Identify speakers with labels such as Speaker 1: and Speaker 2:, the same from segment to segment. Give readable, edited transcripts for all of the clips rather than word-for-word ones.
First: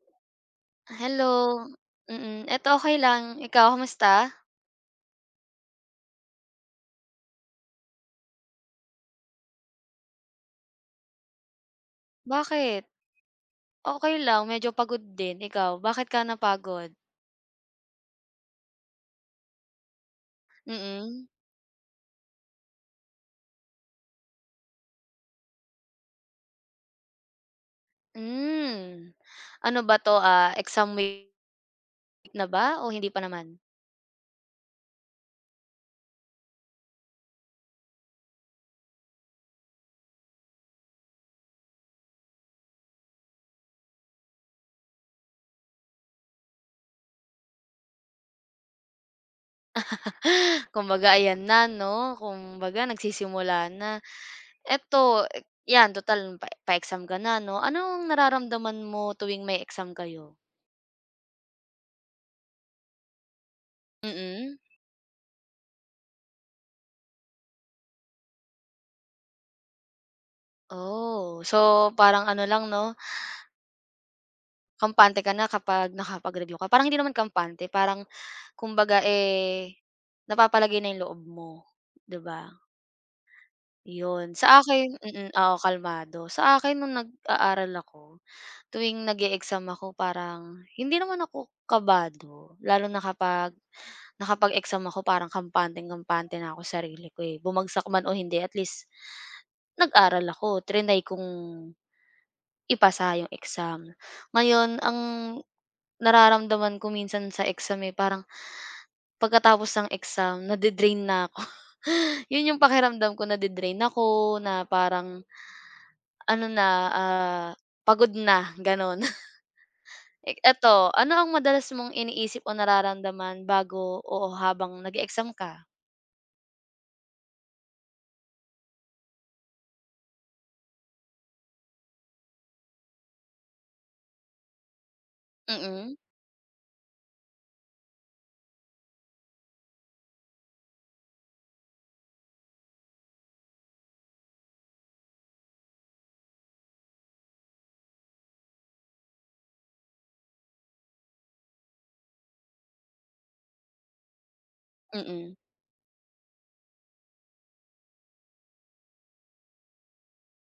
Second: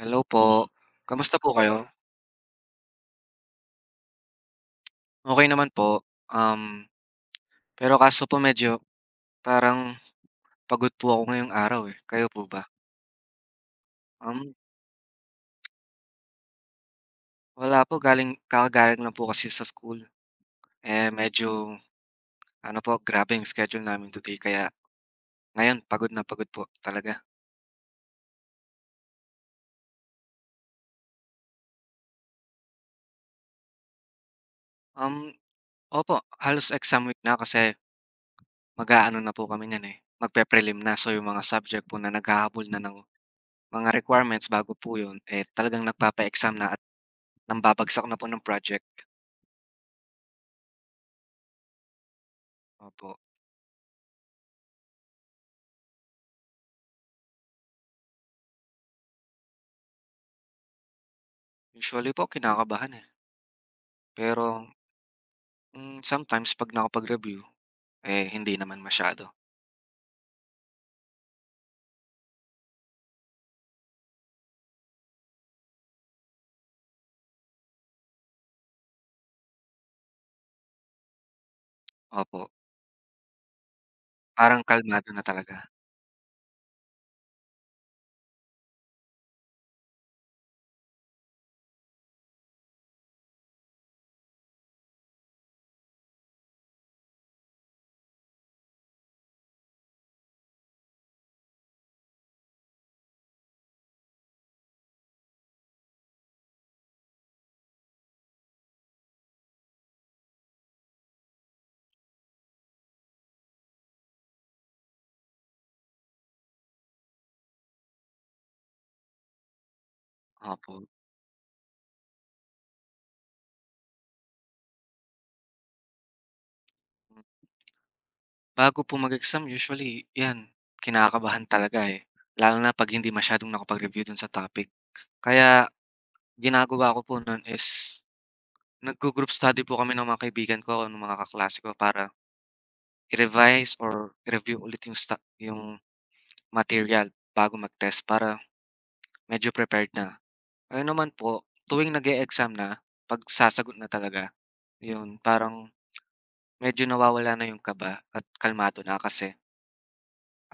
Speaker 1: Hello po.
Speaker 2: Hello,
Speaker 1: Kamusta po kayo?
Speaker 2: mm. Eto okay lang. Ikaw kamusta?
Speaker 1: Okay naman po. Um, Pero kaso po medyo parang pagod po ako ngayong araw, eh. Kayo po ba?
Speaker 2: Bakit? Okay lang,
Speaker 1: Um,
Speaker 2: medyo pagod din. Ikaw, bakit ka napagod?
Speaker 1: Wala po kakagaling lang po kasi sa school. Eh,
Speaker 2: Mm.
Speaker 1: medyo ano po, grabe yung schedule namin today kaya ngayon pagod na pagod po talaga.
Speaker 2: Hmm. Ano ba 'to, ah, exam week na ba o hindi pa naman?
Speaker 1: Um, Opo, halos exam week na kasi mag-aano na po kami niyan, eh, magpe-prelim na. So, yung mga subject po na naghahabol na ng mga requirements bago po yun, eh, talagang nagpapa-exam na at nambabagsak na po ng project.
Speaker 2: Kumbaga ayan na 'no, kumbaga
Speaker 1: Opo.
Speaker 2: nagsisimula na. Eto, eh, yan total pa pa-exam ka na 'no. Anong nararamdaman mo tuwing may exam kayo?
Speaker 1: Usually po kinakabahan, eh. Pero,
Speaker 2: Mm.
Speaker 1: sometimes 'pag nakapag-review, eh, hindi naman masyado.
Speaker 2: Oh, so parang ano lang 'no, kampante ka na kapag nakapag-review ka. Parang hindi naman kampante, parang kumbaga, eh, napapalagay na yung loob mo, 'di ba?
Speaker 1: Opo,
Speaker 2: Yun. Sa
Speaker 1: parang
Speaker 2: akin
Speaker 1: kalmado na
Speaker 2: mm, oo,
Speaker 1: talaga.
Speaker 2: kalmado. Sa akin nung nag-aaral ako, tuwing nag-e-exam ako parang hindi naman ako kabado, lalo na kapag nakapag-exam ako parang kampanteng-kampante na ako sa sarili ko, eh. Bumagsak man o hindi at least nag-aral ako, triny kong ipasa yung exam. Ngayon ang nararamdaman ko minsan sa exam, eh, parang pagkatapos ng exam nade-drain na ako. 'Yun yung pakiramdam ko nade-drain ako, na parang ano na, ah, pagod na gano'n. Eh, eto,
Speaker 1: Opo.
Speaker 2: ano ang madalas mong iniisip o nararamdaman bago o habang nag-e-exam ka?
Speaker 1: Bago po mag-exam usually 'yan, kinakabahan talaga, eh, lalo na 'pag hindi masyadong nakapag-review dun sa topic. Kaya
Speaker 2: Mm,
Speaker 1: ginagawa ko po nun is nag group study po kami ng mga kaibigan ko, ng mga kaklase ko para i-revise or i-review ulit yung material bago mag-test para medyo prepared na. Ayun naman po, tuwing nag-e-exam na, 'pag sasagot na talaga, yun
Speaker 2: mm,
Speaker 1: parang medyo nawawala na yung kaba at kalmado na kasi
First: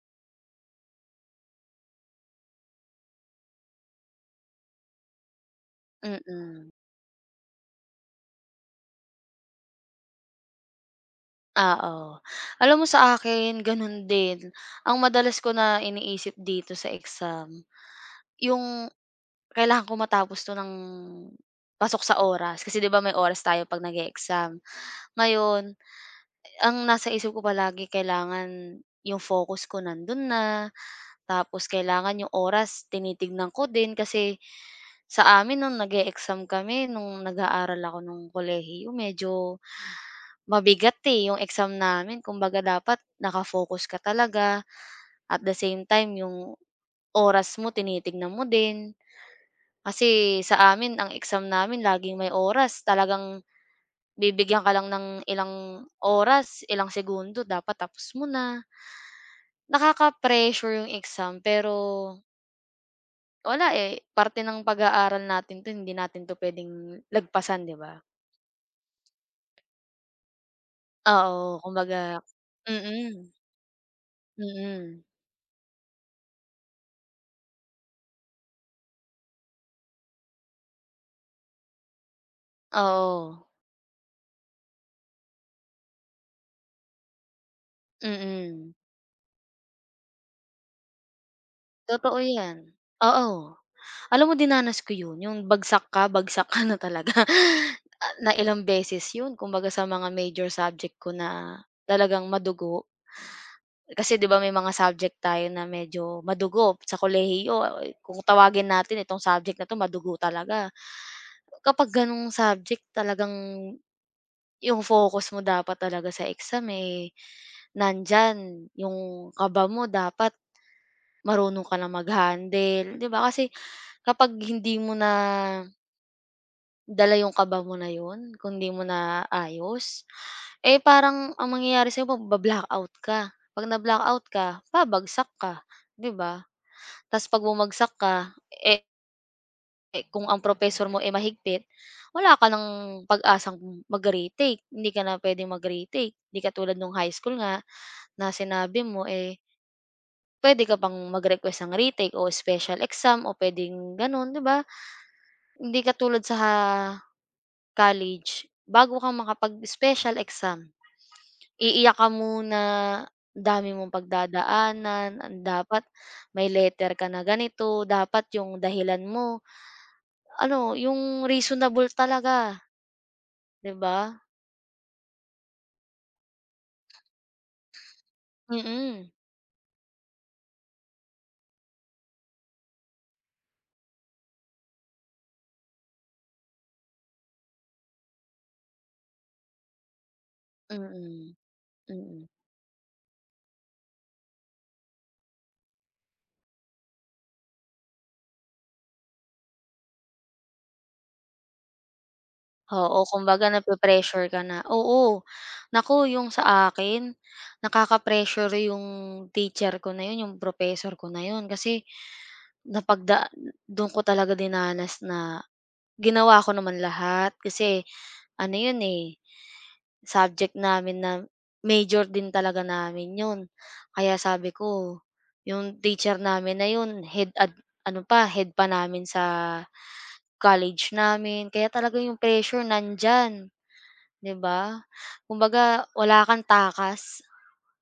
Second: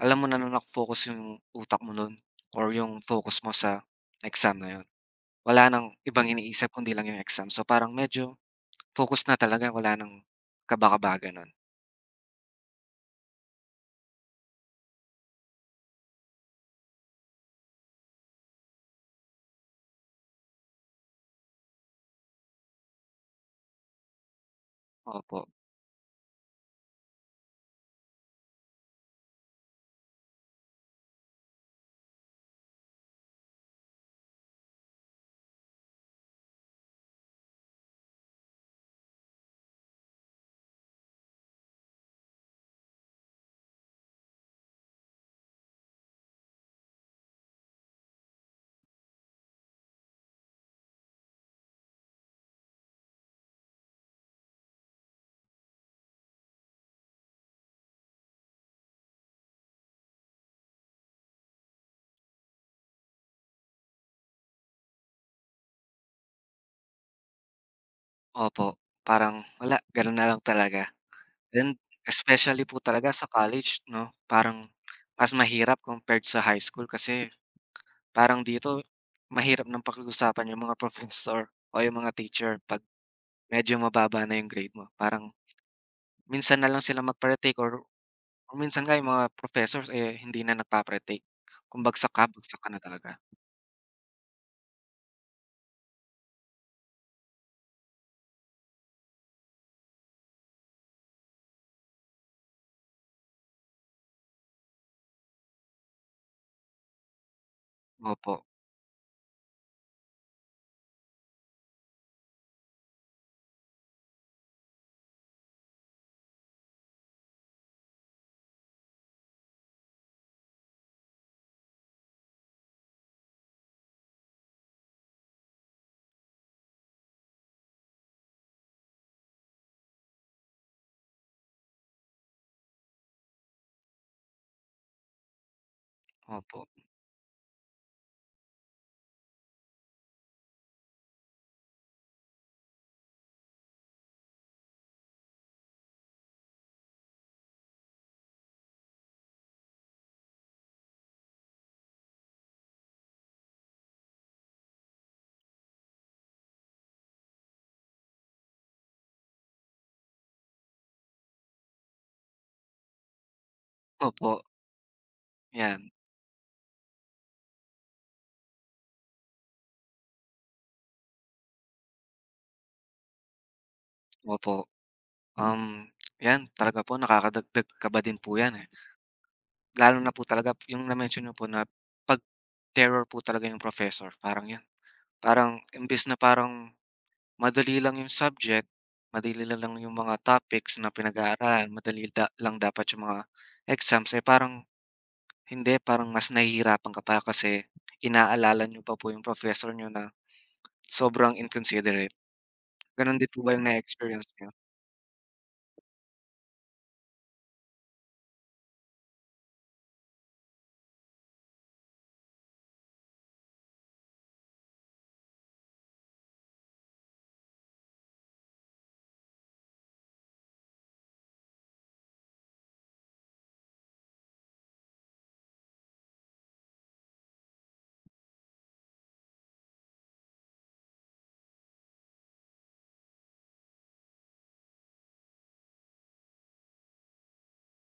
Speaker 1: alam mo na na naka-focus yung utak mo nun or yung focus mo sa exam na yun. Wala ng ibang iniisip
Speaker 2: mm.
Speaker 1: kundi lang yung exam. So, parang medyo focus na talaga, wala ng kaba-kaba, gano'n.
Speaker 2: Oo. Alam mo sa akin gano'n din, ang madalas ko na iniisip dito sa exam, yung kailangan ko matapos 'to ng pasok sa oras kasi 'di ba may oras tayo 'pag nag-e-exam.
Speaker 1: Opo,
Speaker 2: Ngayon, ang nasa isip ko palagi kailangan yung focus ko nandun na, tapos kailangan yung oras tinitignan ko din kasi sa amin nung nag-e-exam kami nung nag-aaral ako nung kolehiyo medyo mabigat, eh, yung exam namin. Kumbaga dapat naka-focus ka talaga, at the same time yung oras mo tinitignan mo din. Kasi sa amin ang exam namin laging may oras, talagang bibigyan ka lang ng ilang oras, ilang segundo dapat tapos mo na. Nakaka-pressure yung exam pero wala, eh, parte ng pag-aaral natin 'to, hindi natin 'to puwedeng lagpasan, 'di ba?
Speaker 1: opo. Parang wala, gano'n na lang talaga.
Speaker 2: Oo,
Speaker 1: And
Speaker 2: kumbaga
Speaker 1: especially po talaga sa
Speaker 2: mm,
Speaker 1: college 'no, parang
Speaker 2: mm.
Speaker 1: mas mahirap compared sa high school kasi parang dito mahirap ng pag-usapan yung mga professor o yung mga teacher 'pag
Speaker 2: Oo,
Speaker 1: medyo mababa na yung grade mo. Parang minsan na lang sila magpa-retake or
Speaker 2: mm.
Speaker 1: minsan nga yung mga professors, eh, hindi na nagpa retake. Kung
Speaker 2: Totoo
Speaker 1: bagsak
Speaker 2: 'yan,
Speaker 1: ka na talaga.
Speaker 2: oo. Alam mo dinanas ko 'yun, 'yung bagsak ka na talaga. Ah, na ilang beses 'yun kumbaga sa mga major subject ko na talagang madugo. Kasi 'di ba may mga subject tayo na medyo madugo sa kolehiyo, eh, kung
Speaker 1: Opo,
Speaker 2: tawagin natin itong subject na 'to madugo talaga. Kapag gano'ng subject talagang 'yung focus mo dapat talaga sa exam, eh, nandiyan. 'Yung kaba mo dapat marunong ka na mag-handle, 'di ba? Kasi kapag hindi mo na dala yung kaba mo na yun kung di mo na ayos eh, parang ang mangyayari sa'yo magba-blackout ka. 'Pag na-blackout ka, babagsak ka, 'di ba?
Speaker 1: opo,
Speaker 2: Ta's 'pag bumagsak ka, eh, eh, kung ang professor mo, eh, mahigpit, wala ka ng pag-asang mag-retake, hindi ka na pwede mag-retake. Hindi ka tulad nung high school nga na sinabi mo, eh, pwede ka pang mag-request ng retake o special exam o puwedeng gano'n, 'di ba? Hindi ka tulad sa college, bago ka makapag-special exam, iiyak ka muna, ang dami mong
Speaker 1: opo,
Speaker 2: pagdadaanan, ang dapat
Speaker 1: 'yan,
Speaker 2: may letter ka na ganito, dapat yung dahilan mo ano, yung reasonable talaga, 'di ba?
Speaker 1: opo. Um, 'Yan talaga po nakakadagdag kaba din po 'yan, eh.
Speaker 2: Mm.
Speaker 1: Lalo na po talaga yung na-mention niyo po na 'pag terror po talaga yung professor, parang 'yun. Parang imbis na parang madali lang yung subject, madali na lang yung mga topics na
Speaker 2: Mm,
Speaker 1: pinag-aaralan, madali
Speaker 2: mm.
Speaker 1: da lang dapat yung mga exams, eh, parang hindi, parang mas nahihirapan ka pa kasi inaalala niyo pa po yung professor nyo na sobrang inconsiderate.
Speaker 2: Oo,
Speaker 1: Gano'n din po
Speaker 2: kumbaga
Speaker 1: ba yung na-experience
Speaker 2: nape-pressure ka
Speaker 1: niyo?
Speaker 2: na. Oo, naku yung sa akin, nakaka-pressure yung teacher ko na yun, yung professor ko na yun kasi napagda dun ko talaga dinanas na ginawa ko naman lahat kasi ano yun, eh, subject namin na major din talaga namin yun. Kaya sabi ko, yung teacher namin na yun head ad ano pa, head pa namin sa college namin kaya talaga yung pressure nandiyan, 'di ba? Kumbaga wala kang takas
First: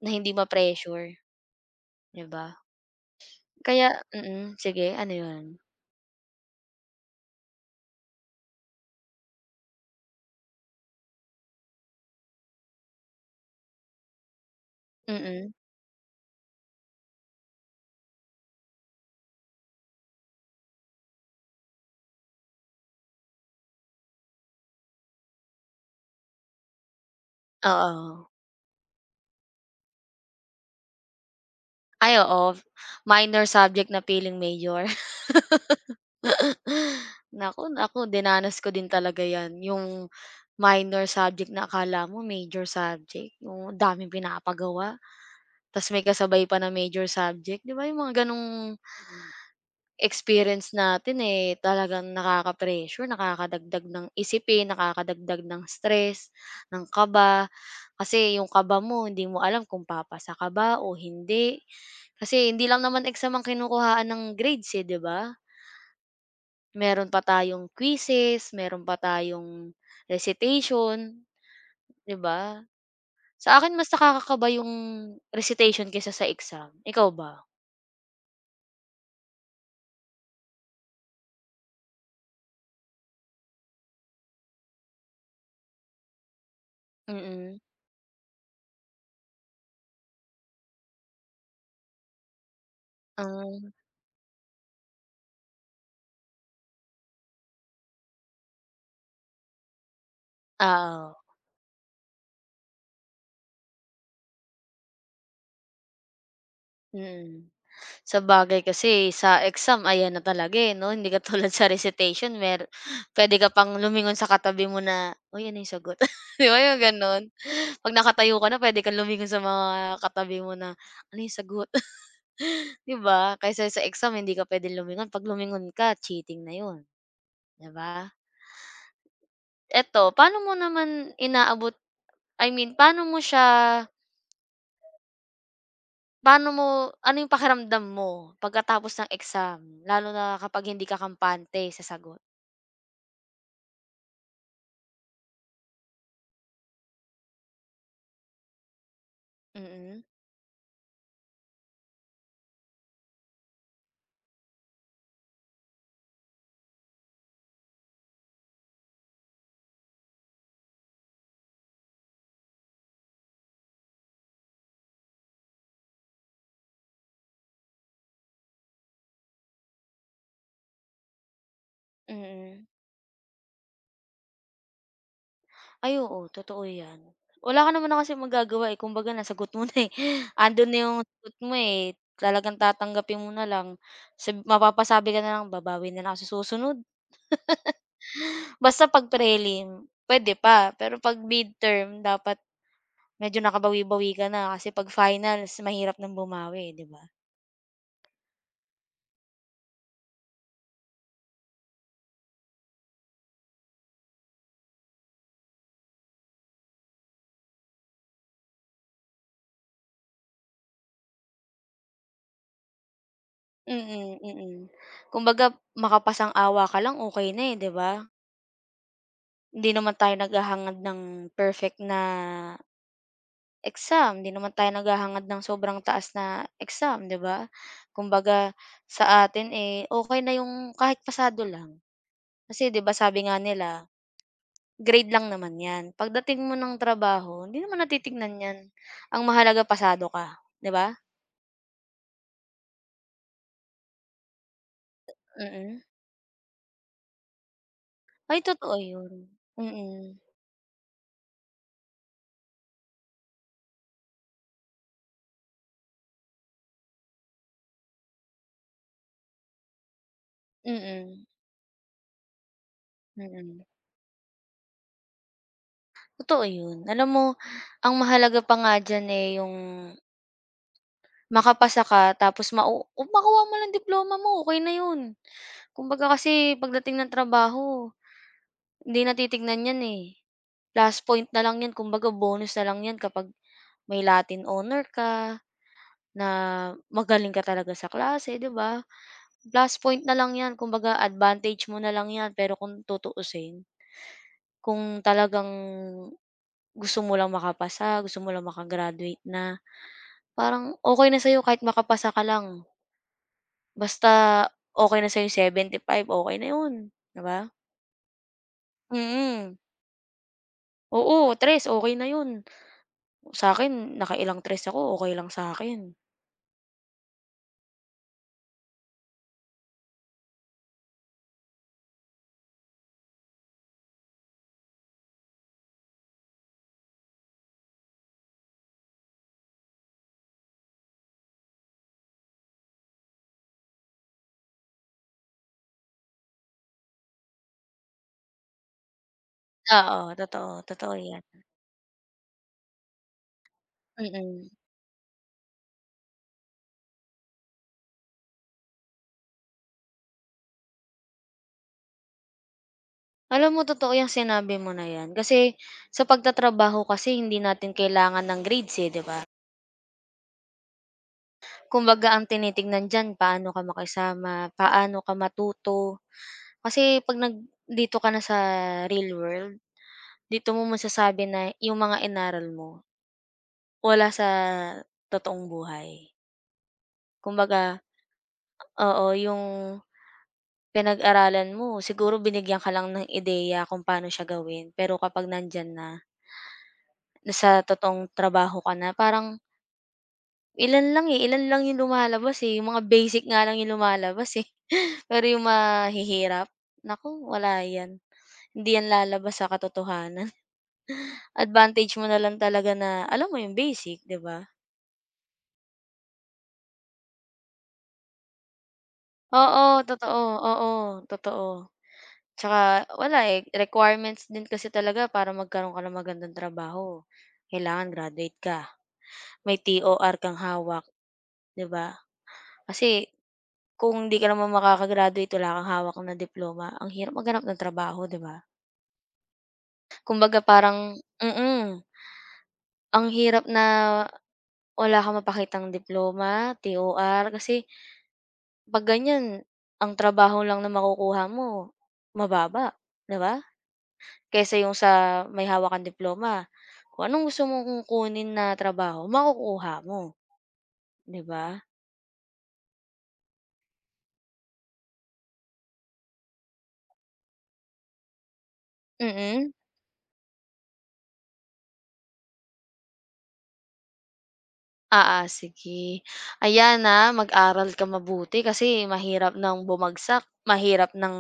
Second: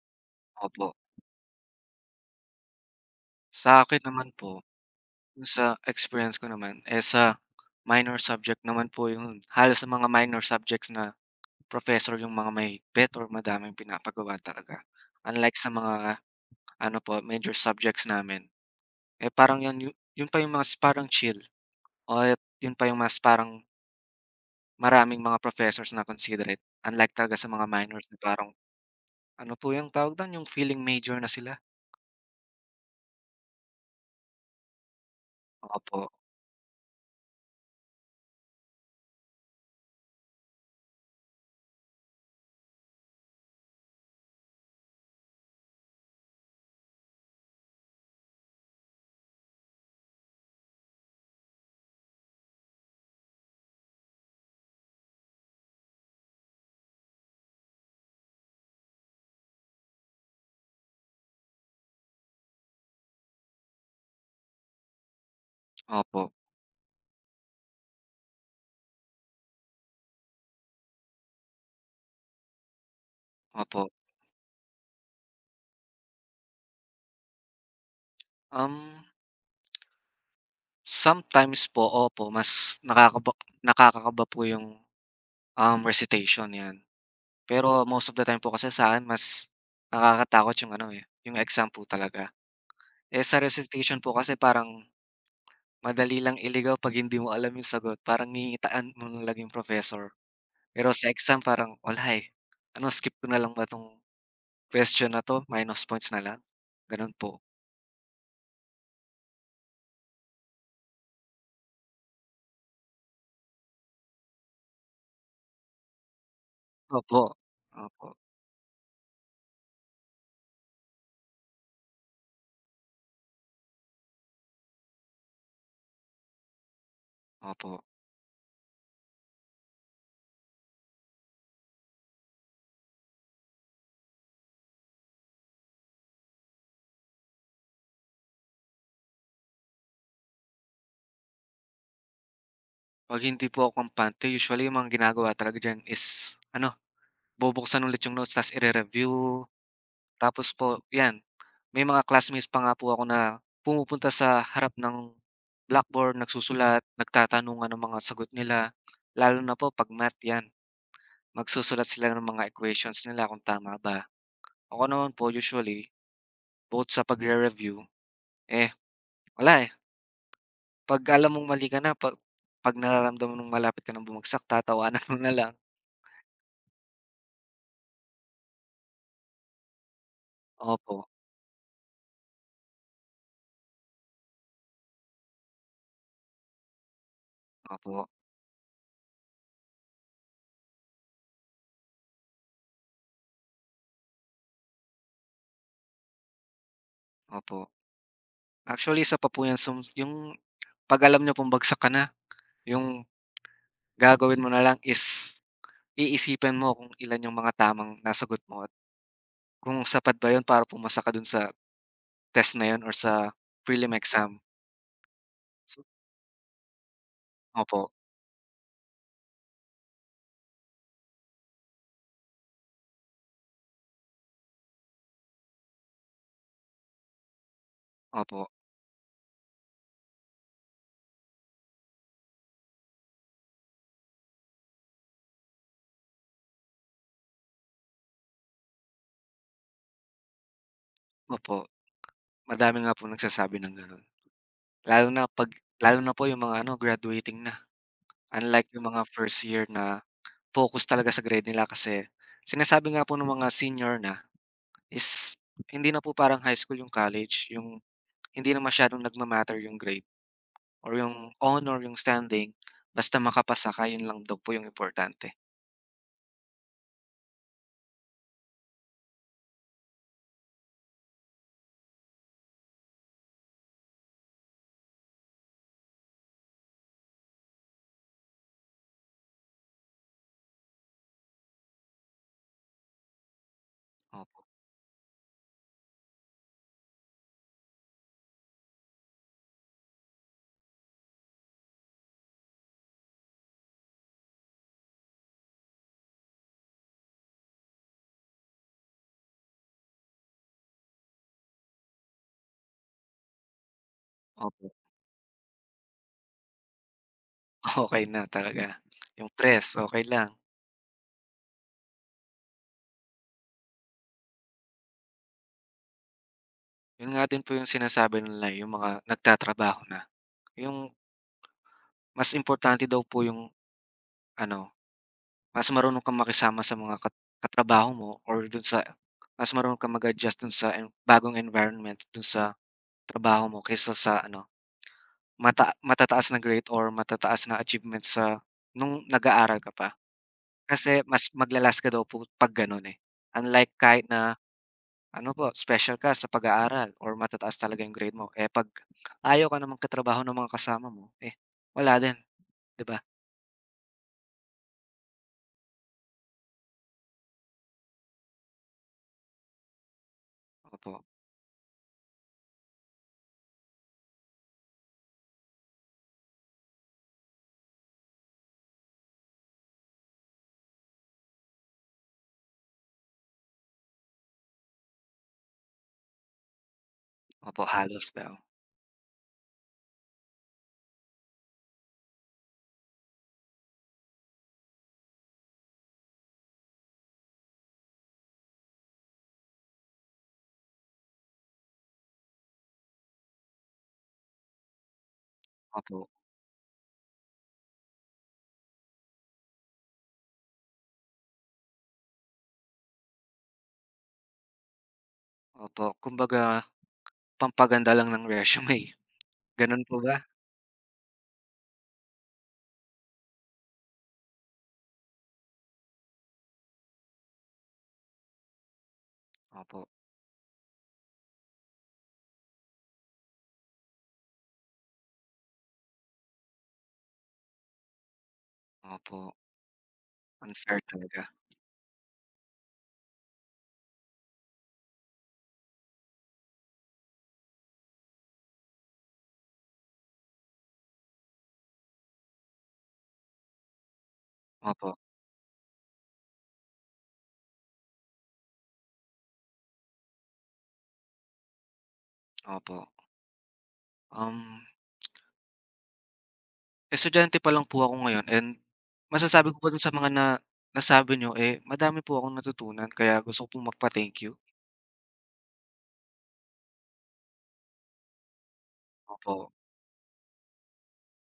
Speaker 2: na hindi
Speaker 1: Opo.
Speaker 2: ma-pressure, 'di ba?
Speaker 1: Sa
Speaker 2: Kaya
Speaker 1: akin naman
Speaker 2: mm,
Speaker 1: po,
Speaker 2: sige ano yun?
Speaker 1: yung sa experience ko naman, eh, sa minor subject naman po yun. Halos sa mga minor subjects na professor yung mga mahigpit or madaming pinapagawa talaga.
Speaker 2: Mm,
Speaker 1: Unlike sa mga ano po, major subjects namin. Eh, parang yun pa yung mas parang chill o at yun pa yung mas parang maraming mga professors na considerate, unlike talaga sa mga minors na
Speaker 2: oo.
Speaker 1: parang ano po yung tawag dun, yung feeling major na sila.
Speaker 2: Ay oo, minor subject na piling major.
Speaker 1: Opo,
Speaker 2: Naku, naku dinanas ko din talaga 'yan, yung minor subject na akala mo major subject, yung ang daming pinapagawa, ta's may kasabay pa na major subject, 'di ba yung mga gano'ng experience natin, eh, talagang nakaka-pressure, nakakadagdag ng isipin, nakakadagdag ng stress, ng kaba. Kasi yung kaba mo hindi mo alam kung papasa ka ba o hindi, kasi hindi lang naman exam ang kinukuhaan ng grades, eh, 'di ba?
Speaker 1: opo,
Speaker 2: Meron pa tayong quizzes, meron pa tayong recitation, 'di ba? Sa akin
Speaker 1: opo.
Speaker 2: mas nakakakaba yung recitation kaysa sa exam, ikaw ba?
Speaker 1: Um, Sometimes po, opo, mas nakakakaba po yung, recitation, 'yan.
Speaker 2: Mm.
Speaker 1: Pero most of the time po kasi sa'kin mas nakakatakot yung ano, eh, yung exam po talaga. Eh, sa
Speaker 2: Um,
Speaker 1: recitation po kasi parang madali lang iligaw 'pag hindi mo alam yung sagot parang ngingitaan mo na lang yung professor. Pero sa
Speaker 2: oo,
Speaker 1: exam parang, "Wala, eh, ano skip ko na lang ba 'tong question na 'to, minus points na lang?" Gano'n po.
Speaker 2: mm. Sabagay kasi sa exam ayan na talaga, eh, 'no, hindi katulad sa recitation mer puwede ka pang lumingon sa katabi mo na, "Uy, ano yung sagot?" 'Di ba yung
Speaker 1: Opo,
Speaker 2: gano'n? 'Pag
Speaker 1: opo,
Speaker 2: nakatayo ka na puwede kang lumingon sa mga katabi mo na, "Ano yung sagot?" 'Di ba? Kaysa sa exam hindi ka puwedeng lumingon, 'pag lumingon ka cheating na 'yun, 'di
Speaker 1: opo.
Speaker 2: ba? Eto, paano mo naman inaabot, I mean paano mo siya paano mo ano 'yung pakiramdam mo pagkatapos ng exam, lalo na kapag hindi ka kampante sa sagot?
Speaker 1: 'Pag hindi po ako kampante usually yung mga ginagawa talaga diyan is ano, bubuksan ulit yung notes ta's ire-review.
Speaker 2: Mm,
Speaker 1: Tapos po 'yan, may mga classmates pa nga po ako na pumupunta sa harap ng blackboard, nagsusulat, nagtatanungan ng mga sagot nila, lalo na po 'pag math 'yan. Magsusulat sila ng mga equations nila kung tama ba. Ako naman po usually, both sa pagre-review, eh, wala, eh, 'pag alam mong mali ka na, 'pag
Speaker 2: mm.
Speaker 1: 'pag nararamdaman mong malapit ka ng bumagsak tatawanan mo na lang.
Speaker 2: Ay oo, totoo 'yan. Wala ka naman na kasing magagawa, eh, kumbaga nasagot mo na, eh. Ando'n na
Speaker 1: Opo,
Speaker 2: 'yung sagot mo, eh, talagang tatanggapin mo na lang, sab mapapasabi ka na lang, "Babawi na lang ako sa susunod."
Speaker 1: opo,
Speaker 2: Basta 'pag prelim, pwede pa, pero 'pag midterm dapat medyo nakabawi-bawi ka na kasi 'pag finals mahirap ng bumawi, 'di ba?
Speaker 1: opo. Actually, isa pa po 'yan yung 'pag alam niyo pong bagsak ka na, yung gagawin mo na lang is iisipin mo kung ilan yung mga tamang nasagot mo at kung sapat ba 'yun para pumasa ka dun sa test na 'yun or sa prelim
Speaker 2: Mm,
Speaker 1: exam.
Speaker 2: mm. Kumbaga
Speaker 1: So,
Speaker 2: makapasang-awa ka lang okey na, eh, 'di
Speaker 1: opo,
Speaker 2: ba? Hindi naman tayo naghahangad ng perfect na exam, hindi naman tayo naghahangad ng sobrang taas na exam, 'di ba? Kumbaga
Speaker 1: opo,
Speaker 2: sa atin, eh, okey na yung kahit pasado lang. Kasi 'di ba sabi nga nila grade lang naman 'yan. Pagdating mo ng trabaho hindi naman natitignan 'yan. Ang mahalaga pasado ka, 'di ba?
Speaker 1: opo. Madami nga pong nagsasabi ng gano'n. Lalo na 'pag
Speaker 2: Mm.
Speaker 1: Lalo na po yung mga ano, graduating na.
Speaker 2: Ay
Speaker 1: Unlike
Speaker 2: totoo
Speaker 1: yung mga
Speaker 2: 'yun.
Speaker 1: first year na
Speaker 2: Mm.
Speaker 1: focus talaga sa grade nila kasi sinasabi nga po ng mga senior na is hindi na po parang high school yung college, yung hindi na masyadong nagma-matter yung grade or
Speaker 2: Mm.
Speaker 1: yung honor, yung standing, basta
Speaker 2: Mm.
Speaker 1: makapasa ka, yun lang daw po yung importante.
Speaker 2: Totoo 'yun. Alam mo ang mahalaga pa nga diyan, eh, yung makapasa ka tapos mau kung makuha mo lang diploma mo okey na 'yun. Kumbaga kasi pagdating ng trabaho hindi natitignan 'yan, eh. Plus point na lang 'yan kumbaga bonus na lang 'yan kapag may Latin
Speaker 1: Opo,
Speaker 2: honor ka, na magaling ka talaga sa klase, 'di ba? Plus point na lang 'yan, kumbaga advantage mo na lang 'yan. Pero kung tutuusin, kung talagang gusto mo lang makapasa, gusto mo lang maka-graduate na, parang okey na sa'yo kahit makapasa ka lang. Basta
Speaker 1: opo.
Speaker 2: okey na sa'yo 75, okey na 'yun, 'di ba?
Speaker 1: Okey na talaga. Yung
Speaker 2: Mm.
Speaker 1: press, okay lang.
Speaker 2: Oo, tres, okay na 'yun. Sa akin, nakailang tres ako, okay lang sa sa'kin.
Speaker 1: Yun nga din po yung sinasabi nila, eh, yung mga nagtatrabaho na. Yung mas importante daw po yung ano, mas marunong kang makisama sa mga katrabaho mo or dun sa mas marunong kang mag-adjust dun sa bagong environment dun sa trabaho mo kaysa sa ano, matataas na grade or matataas na achievement sa nung nag-aaral ka pa.
Speaker 2: Oo, totoo, totoo
Speaker 1: Kasi
Speaker 2: 'yan.
Speaker 1: mas magla ka daw po 'pag gano'n, eh. Unlike kahit na
Speaker 2: Mm.
Speaker 1: ano po, special ka sa pag-aaral or matataas talaga yung grade mo, eh, 'pag ayaw ka na magkatrabaho ng mga kasama mo, eh, wala din, 'di ba?
Speaker 2: Alam mo totoo 'yang sinabi mo na 'yan, kasi sa pagtatrabaho kasi hindi natin kailangan ng grades, eh, 'di ba?
Speaker 1: Opo,
Speaker 2: Kumbaga ang tinitignan diyan paano ka makisama, paano ka matuto. Kasi 'pag nag dito ka na sa real world, dito mo masasabi na 'yung mga inaral mo wala sa totoong buhay. Kumbaga
Speaker 1: opo, halos daw.
Speaker 2: oo, 'yung pinag-aralan mo siguro binigyan ka lang ng ideya kung paano siya gawin, pero kapag nandiyan na, nasa totoong trabaho ka na, parang ilan lang, eh, ilan lang yung lumalabas, eh, yung mga basic nga lang yung lumalabas, eh. Pero yung
Speaker 1: Opo,
Speaker 2: mahihirap, naku wala 'yan. Hindi 'yan lalabas sa katotohanan. Advantage mo na lang talaga na alam mo yung basic, 'di ba?
Speaker 1: opo. Kumbaga pampaganda lang ng resume,
Speaker 2: Oo,
Speaker 1: gano'n po ba?
Speaker 2: totoo. Oo, totoo. Tsaka wala, eh, requirements din kasi talaga para magkaroon ka ng magandang trabaho, kailangan graduate ka, may T
Speaker 1: Opo,
Speaker 2: O R kang hawak, 'di ba? Kasi kung di ka naman makaka-graduate, wala kang hawak na diploma, ang hirap maghanap ng trabaho, 'di ba?
Speaker 1: opo.
Speaker 2: Kumbaga
Speaker 1: Unfair
Speaker 2: parang
Speaker 1: talaga.
Speaker 2: ang hirap na wala kang mapakitang diploma, TOR kasi 'pag ganyan, ang trabaho lang na makukuha mo mababa, 'di ba? Kaysa yung sa
Speaker 1: Opo,
Speaker 2: may hawak kang diploma, kung anong gusto mong kunin na trabaho makukuha mo, 'di ba?
Speaker 1: opo. Um, Estudyante pa lang po ako ngayon and masasabi
Speaker 2: Mm.
Speaker 1: ko pa dun sa mga nasabi niyo, eh, madami po akong natutunan kaya gusto ko pong magpa-thank you.
Speaker 2: Oo, sige. Ayan, na mag-aral ka mabuti kasi mahirap
Speaker 1: Opo,
Speaker 2: ng bumagsak, mahirap ng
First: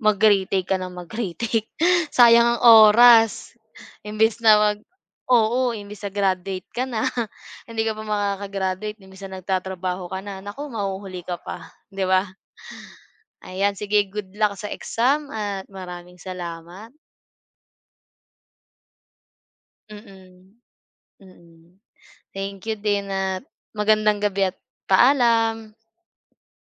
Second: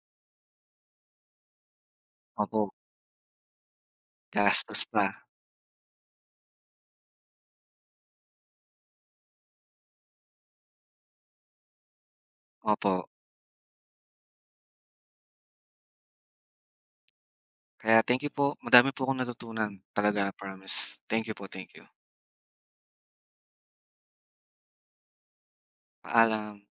Speaker 2: mag-retake ka ng mag-retake. Sayang ang
Speaker 1: opo.
Speaker 2: oras. Imbes na mag
Speaker 1: Gastos pa,
Speaker 2: oo, imbes na graduate ka na, hindi ka pa makaka-graduate, imbes na nagtatrabaho ka na, naku, mahuhuli ka pa, 'di ba?
Speaker 1: opo.
Speaker 2: Ayan, sige, good luck sa exam at maraming salamat.
Speaker 1: Kaya thank you po, madami po akong natutunan talaga,
Speaker 2: Mm,
Speaker 1: promise. Thank you po,
Speaker 2: mm.
Speaker 1: thank you.
Speaker 2: Thank you din at magandang gabi at paalam.
Speaker 1: Paalam.